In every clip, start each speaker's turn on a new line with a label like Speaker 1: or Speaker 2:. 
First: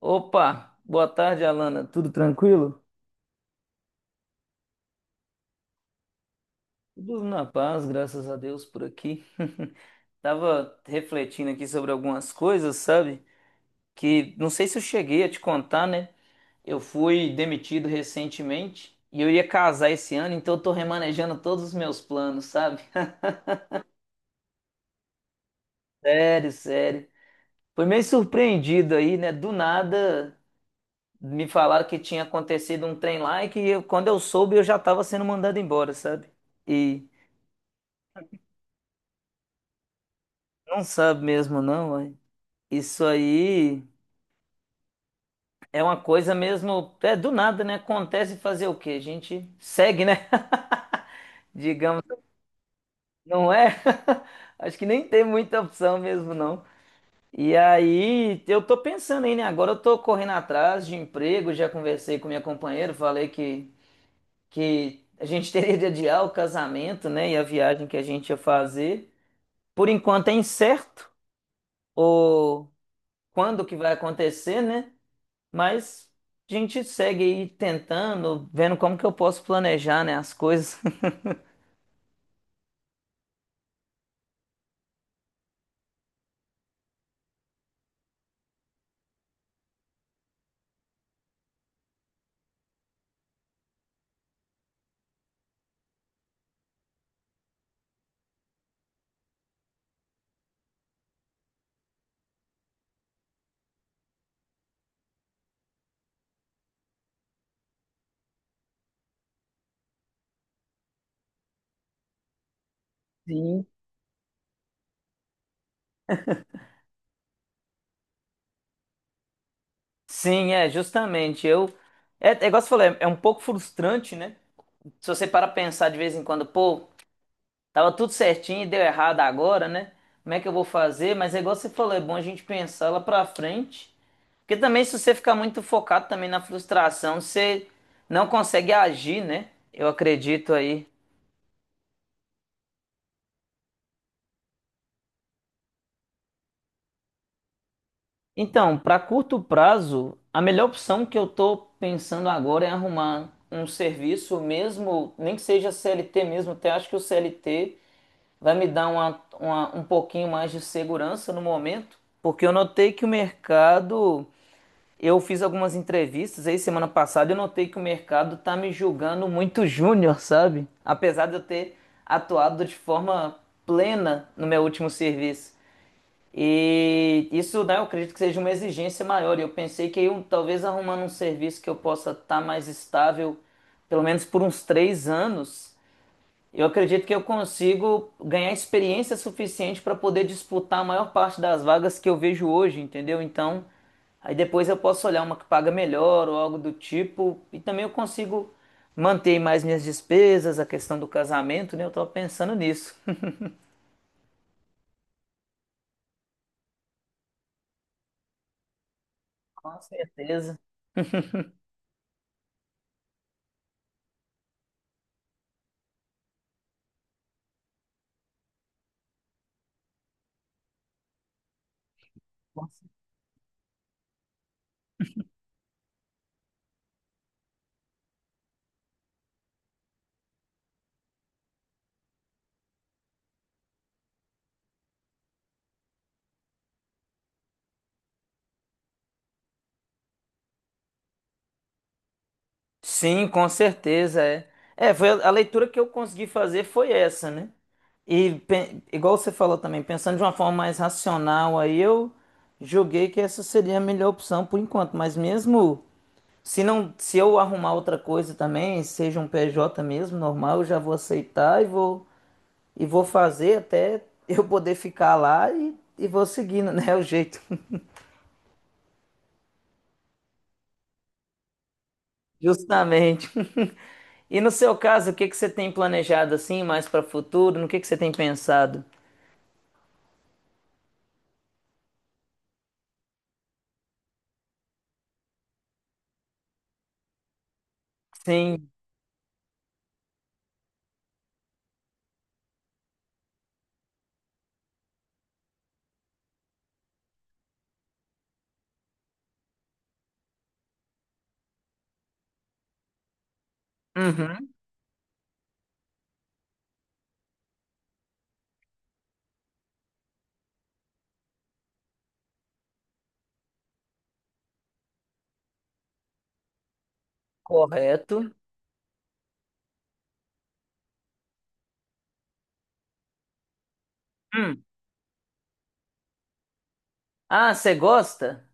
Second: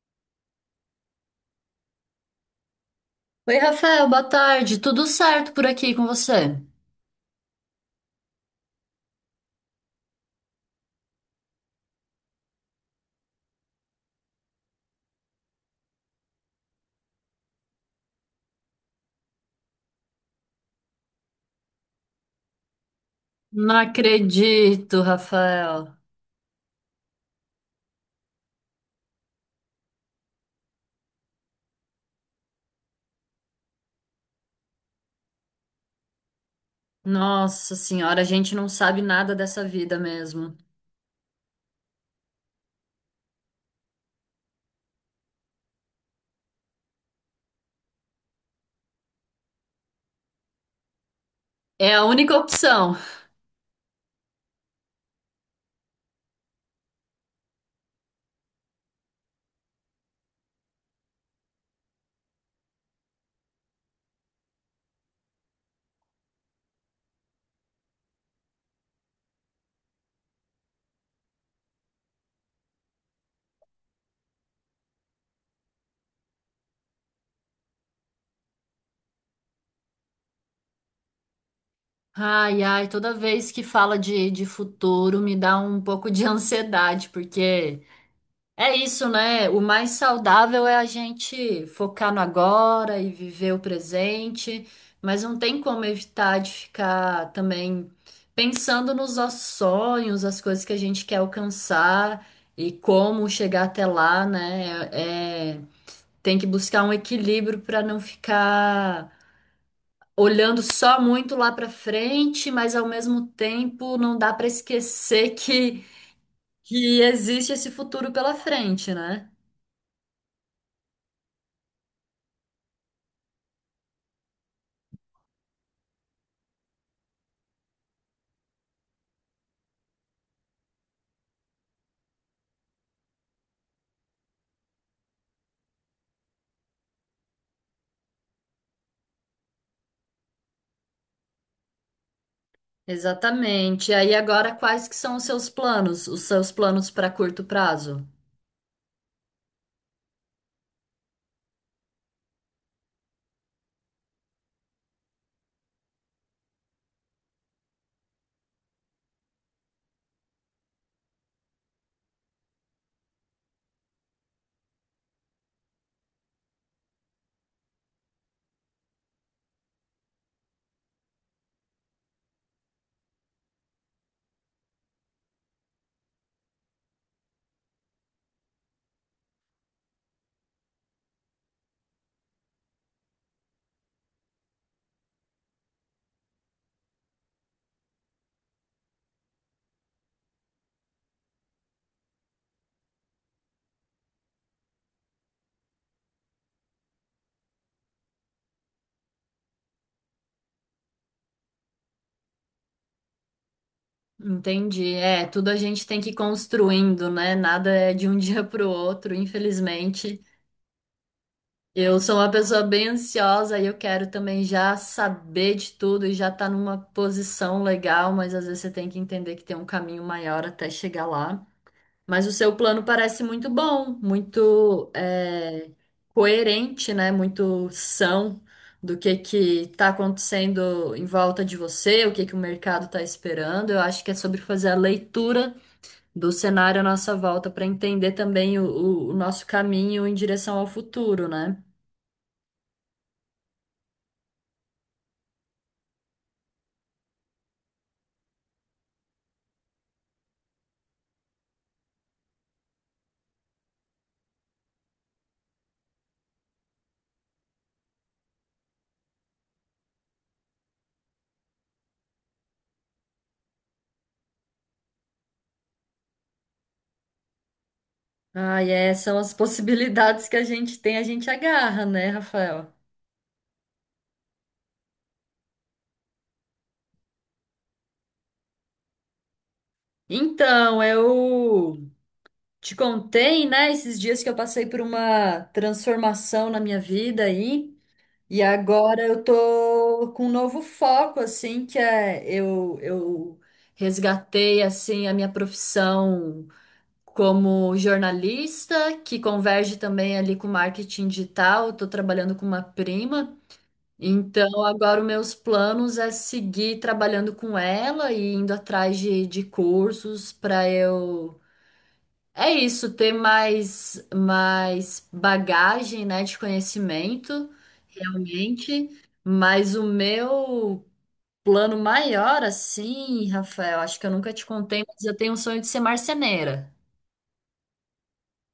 Speaker 1: Opa, boa tarde, Alana. Tudo tranquilo?
Speaker 2: Oi, Rafael, boa tarde. Tudo certo por aqui com você?
Speaker 1: Tudo na paz, graças a Deus por aqui. Tava refletindo aqui sobre algumas coisas, sabe? Que não sei se eu cheguei a te contar, né? Eu fui demitido recentemente e eu ia casar esse ano, então eu tô remanejando todos os meus planos, sabe?
Speaker 2: Não acredito, Rafael.
Speaker 1: Sério, sério. Foi meio surpreendido aí, né? Do nada me falaram que tinha acontecido um trem lá e que quando eu soube eu já tava sendo mandado embora, sabe? E.
Speaker 2: Nossa senhora, a gente não sabe nada dessa vida mesmo.
Speaker 1: Não sabe mesmo, não, ué. Isso aí é uma coisa mesmo. É do nada, né? Acontece fazer o quê? A gente segue, né?
Speaker 2: É
Speaker 1: Digamos,
Speaker 2: a única opção.
Speaker 1: não é? Acho que nem tem muita opção mesmo, não. E aí, eu tô pensando aí, né? Agora eu tô correndo atrás de emprego, já conversei com minha companheira, falei que a gente teria de adiar o casamento, né? E a viagem que a gente ia fazer. Por enquanto é incerto o quando que vai acontecer, né? Mas a gente segue aí tentando, vendo como que eu posso planejar, né, as coisas.
Speaker 2: Ai, ai, toda vez que fala de futuro me dá um pouco de ansiedade, porque é isso, né? O mais saudável é a gente focar no agora e viver o presente, mas não tem como evitar de ficar também pensando nos nossos sonhos, as coisas que a gente quer alcançar e como chegar até lá, né? É, tem que buscar um equilíbrio para não ficar olhando só muito lá para frente, mas ao mesmo
Speaker 1: Sim.
Speaker 2: tempo não dá para esquecer que existe esse futuro pela frente, né?
Speaker 1: Sim, é, justamente. Eu. É igual você falou, é um pouco frustrante, né? Se você para pensar de vez em quando, pô, tava tudo certinho e deu errado agora, né? Como é que eu vou fazer? Mas é igual você falou, é bom a gente pensar lá pra frente. Porque também, se você ficar muito focado também na frustração, você não consegue agir, né? Eu acredito aí.
Speaker 2: Exatamente. E aí agora quais que são os seus planos? Os seus planos para curto prazo?
Speaker 1: Então, para curto prazo, a melhor opção que eu estou pensando agora é arrumar um serviço mesmo, nem que seja CLT mesmo, até acho que o CLT vai me dar uma, um pouquinho mais de segurança no momento, porque eu notei que o mercado, eu fiz algumas entrevistas aí semana passada, eu notei que o mercado tá me julgando muito júnior, sabe? Apesar de eu ter atuado de forma plena no meu último serviço. E isso, né, eu acredito que seja uma exigência maior. E eu pensei que eu, talvez arrumando um serviço que eu possa estar mais estável, pelo menos por uns 3 anos, eu acredito que eu consigo ganhar experiência suficiente para poder disputar a maior parte das vagas que eu vejo hoje, entendeu? Então, aí depois eu posso olhar uma que paga melhor ou algo do tipo. E também eu consigo manter mais minhas despesas, a questão do casamento, né? Eu estava pensando nisso.
Speaker 2: Entendi. É, tudo a gente tem que ir construindo, né? Nada é de um dia para o outro,
Speaker 1: Com
Speaker 2: infelizmente.
Speaker 1: certeza.
Speaker 2: Eu sou uma pessoa bem ansiosa e eu quero também já saber de tudo e já estar numa posição legal, mas às vezes você tem que entender que tem um caminho maior até chegar lá. Mas o seu plano parece muito bom, muito é, coerente, né? Muito são do que está acontecendo em volta de você, o que que o mercado está esperando. Eu acho que é sobre fazer a leitura do cenário à nossa volta para entender também o nosso caminho em direção ao futuro, né?
Speaker 1: Sim, com certeza é. É, foi a leitura que eu consegui fazer foi essa, né? E igual você falou também, pensando de uma forma mais racional, aí eu julguei que essa seria a melhor opção por enquanto, mas mesmo se não, se eu arrumar outra coisa também, seja um PJ mesmo, normal, eu já vou aceitar e vou fazer até eu poder ficar lá e vou seguindo, né, o jeito.
Speaker 2: Ah, e é, são as possibilidades que a gente tem, a gente agarra, né, Rafael?
Speaker 1: Justamente. E no seu caso, o que que você tem planejado assim, mais para o futuro? No que você tem pensado?
Speaker 2: Então, eu te contei, né, esses dias que eu passei por uma transformação na minha vida aí, e
Speaker 1: Sim.
Speaker 2: agora eu tô com um novo foco, assim, que é eu resgatei, assim, a minha profissão como jornalista, que converge também ali com marketing digital, eu tô trabalhando com uma prima,
Speaker 1: Uhum.
Speaker 2: então agora os meus planos é seguir trabalhando com ela e indo atrás de cursos para eu é isso, ter mais, mais bagagem, né, de conhecimento,
Speaker 1: Correto.
Speaker 2: realmente. Mas o meu plano maior, assim, Rafael, acho que eu nunca te
Speaker 1: Hum.
Speaker 2: contei, mas eu tenho um sonho de ser marceneira.
Speaker 1: Ah, você gosta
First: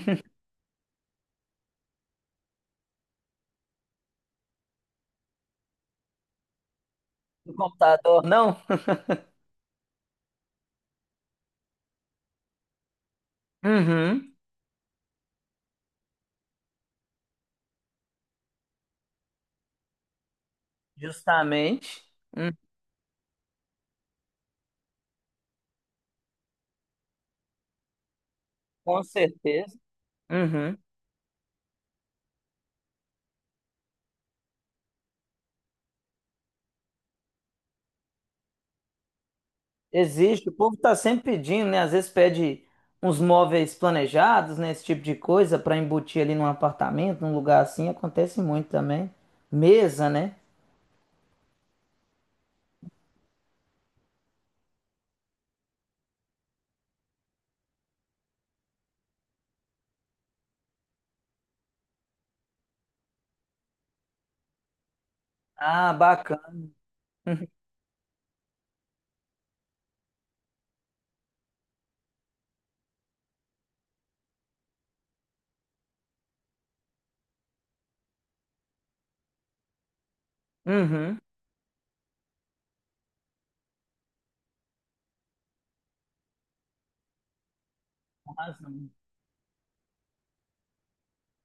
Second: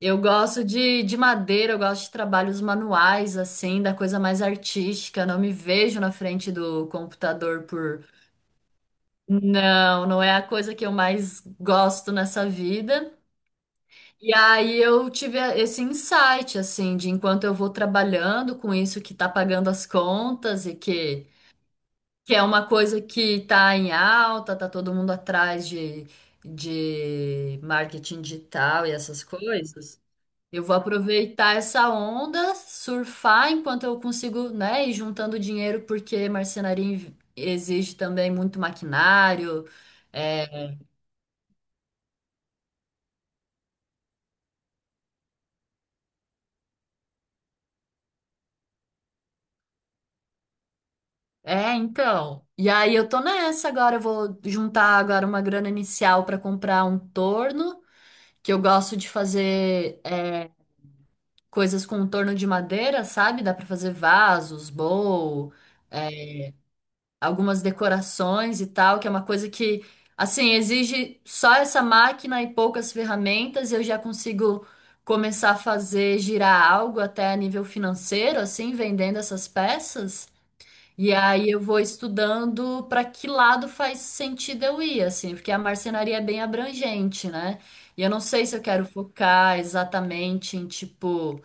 Speaker 2: Eu gosto de madeira, eu gosto de trabalhos manuais, assim, da coisa mais artística. Não me vejo na frente do
Speaker 1: do
Speaker 2: computador por.
Speaker 1: computador, não?
Speaker 2: Não, não é a coisa que eu mais gosto nessa vida. E
Speaker 1: Uhum.
Speaker 2: aí eu tive esse insight, assim, de enquanto eu vou trabalhando com isso que tá pagando as contas e
Speaker 1: Justamente.
Speaker 2: que é
Speaker 1: Hum,
Speaker 2: uma coisa que tá em alta, tá todo mundo atrás de marketing digital e
Speaker 1: Com
Speaker 2: essas
Speaker 1: certeza.
Speaker 2: coisas, eu vou
Speaker 1: Uhum.
Speaker 2: aproveitar essa onda, surfar enquanto eu consigo, né, ir juntando dinheiro, porque marcenaria exige também muito maquinário,
Speaker 1: Existe. O
Speaker 2: é,
Speaker 1: povo está sempre pedindo, né? Às vezes pede uns móveis planejados, né? Esse tipo de coisa para embutir ali num apartamento, num lugar assim. Acontece muito também. Mesa, né?
Speaker 2: é, então. E aí eu tô nessa agora, eu vou juntar agora uma grana inicial pra comprar um torno, que eu gosto de fazer é, coisas com um torno de madeira, sabe? Dá pra fazer vasos, bowl,
Speaker 1: Ah,
Speaker 2: é,
Speaker 1: bacana.
Speaker 2: algumas decorações e tal, que é uma coisa que, assim, exige só essa máquina e poucas ferramentas, e eu já consigo começar a fazer girar algo até a nível financeiro, assim, vendendo essas peças. E
Speaker 1: Uhum.
Speaker 2: aí eu vou estudando para que lado faz sentido eu ir, assim, porque a marcenaria é bem abrangente, né? E eu não
Speaker 1: Com
Speaker 2: sei se eu quero
Speaker 1: razão.
Speaker 2: focar exatamente em tipo,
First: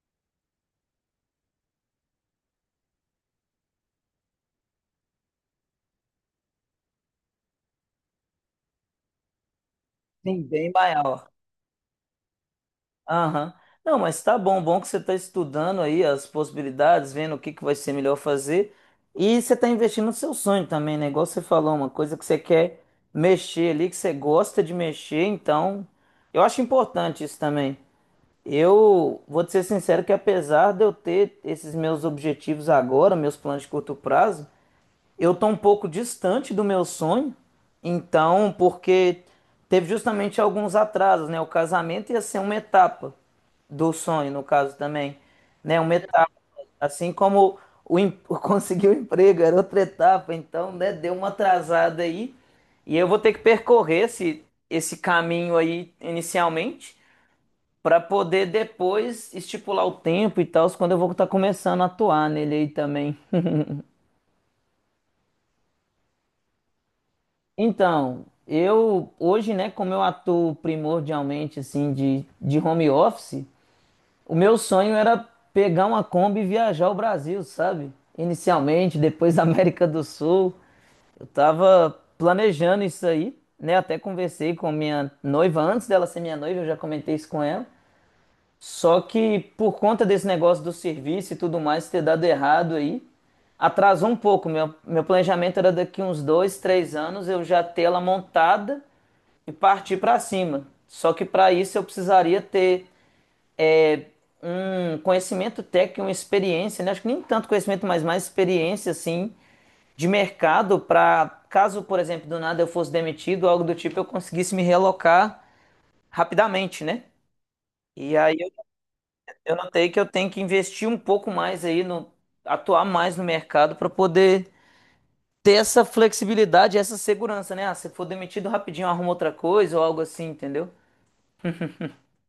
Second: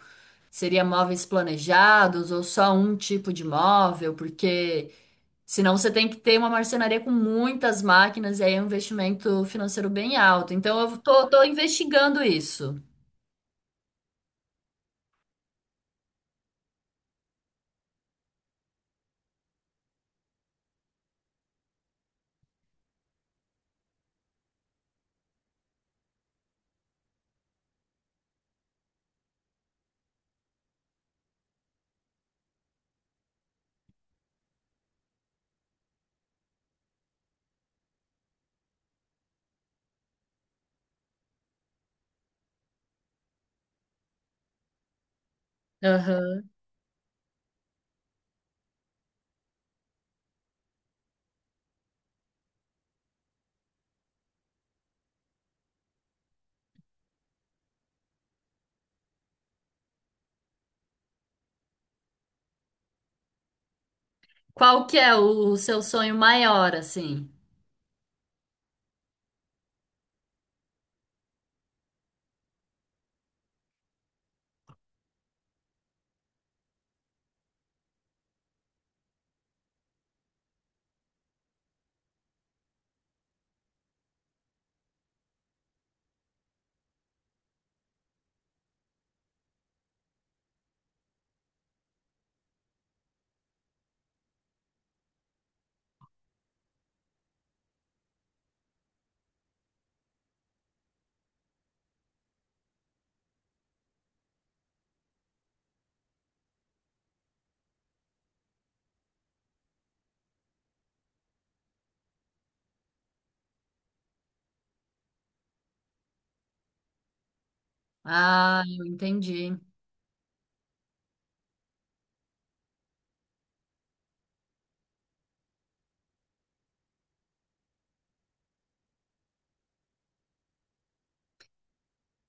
Speaker 2: seria móveis planejados ou só um tipo de móvel, porque senão você tem que ter uma marcenaria com muitas máquinas e aí é um investimento financeiro bem
Speaker 1: Sim,
Speaker 2: alto.
Speaker 1: bem
Speaker 2: Então eu tô,
Speaker 1: maior.
Speaker 2: tô investigando isso.
Speaker 1: Aham. Não, mas tá bom, bom que você está estudando aí as possibilidades, vendo o que que vai ser melhor fazer. E você está investindo no seu sonho também, né? Igual você falou, uma coisa que você quer mexer ali, que você gosta de mexer, então eu acho importante isso também. Eu vou te ser sincero que apesar de eu ter esses meus objetivos agora, meus planos de curto prazo, eu tô um pouco distante do meu sonho, então, porque teve justamente alguns atrasos, né? O casamento ia ser uma etapa do sonho, no caso também, né? Uma etapa,
Speaker 2: Aham.
Speaker 1: assim como o em- conseguir o emprego era outra etapa, então, né? Deu uma atrasada aí e eu vou ter que percorrer esse caminho aí inicialmente para poder depois estipular o tempo e tal, quando eu vou estar começando a atuar nele aí também.
Speaker 2: Qual que é o seu sonho maior, assim?
Speaker 1: Então, eu hoje, né, como eu atuo primordialmente assim de home office, o meu sonho era pegar uma Kombi e viajar o Brasil, sabe? Inicialmente, depois da América do Sul. Eu tava planejando isso aí, né? Até conversei com minha noiva antes dela ser minha noiva, eu já comentei isso com ela. Só que por conta desse negócio do serviço e tudo mais ter dado errado aí, atrasou um pouco. Meu planejamento era daqui uns 2, 3 anos eu já ter ela montada e partir para cima. Só que para isso eu precisaria ter é, um conhecimento técnico, uma experiência, né? Acho que nem tanto conhecimento, mas mais experiência, assim, de mercado para caso, por exemplo, do nada eu fosse demitido, algo do tipo, eu conseguisse me realocar rapidamente, né? E aí eu,
Speaker 2: Ah, eu
Speaker 1: eu
Speaker 2: entendi.
Speaker 1: notei que eu tenho que investir um pouco mais aí no, atuar mais no mercado para poder ter essa flexibilidade, essa segurança, né? Ah, se for demitido rapidinho, arruma outra coisa ou algo assim, entendeu?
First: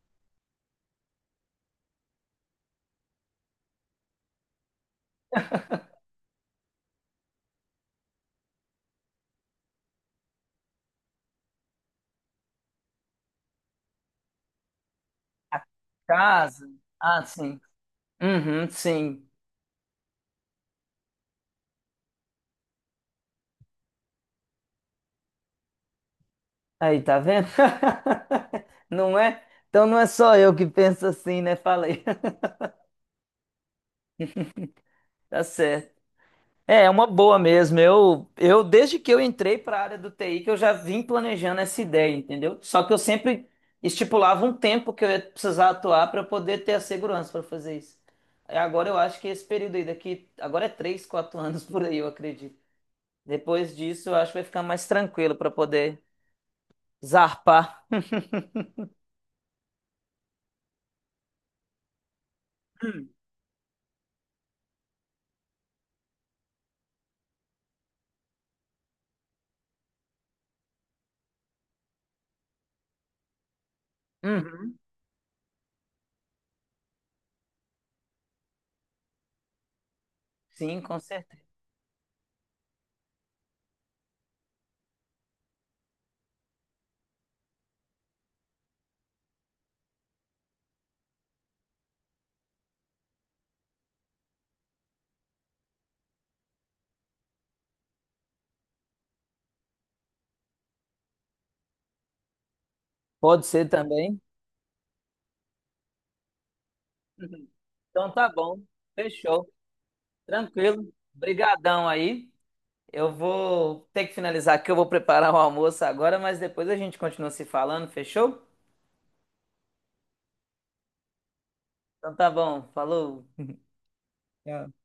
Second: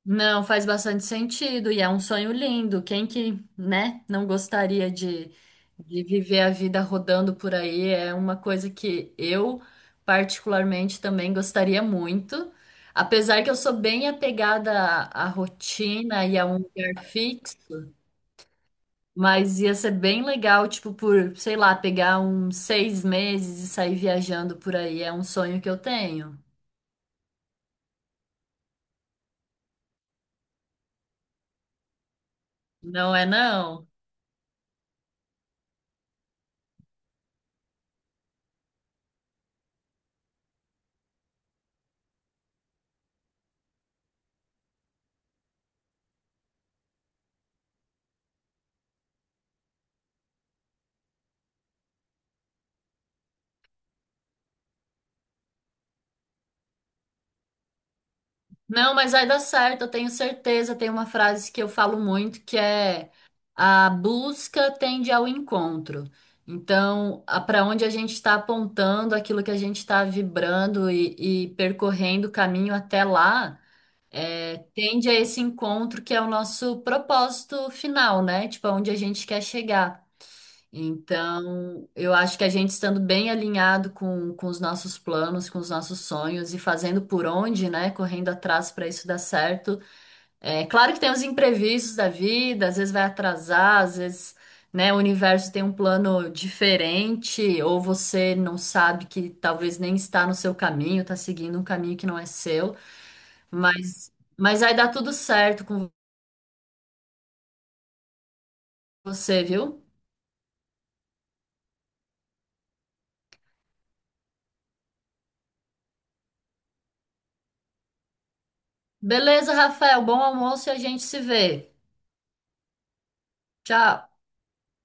Speaker 2: Não, faz bastante sentido e é um sonho lindo. Quem que, né, não gostaria de viver a vida rodando por aí? É uma coisa que eu particularmente também gostaria muito. Apesar que eu sou bem apegada à rotina e a um
Speaker 1: Casa.
Speaker 2: lugar
Speaker 1: Ah,
Speaker 2: fixo,
Speaker 1: sim. Uhum, sim.
Speaker 2: mas ia ser bem legal, tipo, por, sei lá, pegar uns seis meses e sair viajando por aí. É um sonho que eu tenho.
Speaker 1: Aí, tá vendo? Não é? Então não é só eu que penso assim, né? Falei.
Speaker 2: Não é não?
Speaker 1: Tá certo. É uma boa mesmo. Eu desde que eu entrei para a área do TI que eu já vim planejando essa ideia, entendeu? Só que eu sempre estipulava um tempo que eu ia precisar atuar para poder ter a segurança para fazer isso. E agora eu acho que esse período aí daqui, agora é 3, 4 anos por aí, eu acredito. Depois disso, eu acho que vai ficar mais tranquilo para poder zarpar.
Speaker 2: Não, mas vai dar certo, eu tenho certeza. Tem uma frase que eu falo muito que é a busca tende ao encontro. Então, para onde a gente está apontando, aquilo que a gente está vibrando e percorrendo o caminho até lá, é,
Speaker 1: Uhum.
Speaker 2: tende a esse encontro que é o nosso propósito final, né? Tipo, aonde a gente quer chegar.
Speaker 1: Sim, com certeza.
Speaker 2: Então, eu acho que a gente estando bem alinhado com os nossos planos, com os nossos sonhos e fazendo por onde, né? Correndo atrás para isso dar certo. É claro que tem os imprevistos da vida, às vezes vai atrasar, às vezes, né, o universo tem um plano diferente, ou você não sabe que talvez nem está no seu caminho, está seguindo um caminho que não é seu,
Speaker 1: Pode ser
Speaker 2: mas,
Speaker 1: também.
Speaker 2: mas vai dar tudo certo com
Speaker 1: Uhum. Então tá bom,
Speaker 2: você,
Speaker 1: fechou,
Speaker 2: viu?
Speaker 1: tranquilo. Brigadão aí. Eu vou ter que finalizar aqui, eu vou preparar o almoço agora, mas depois a gente continua se falando, fechou?
Speaker 2: Beleza, Rafael, bom almoço e a gente se vê.
Speaker 1: Então tá bom, falou.
Speaker 2: Tchau.
Speaker 1: Tchau.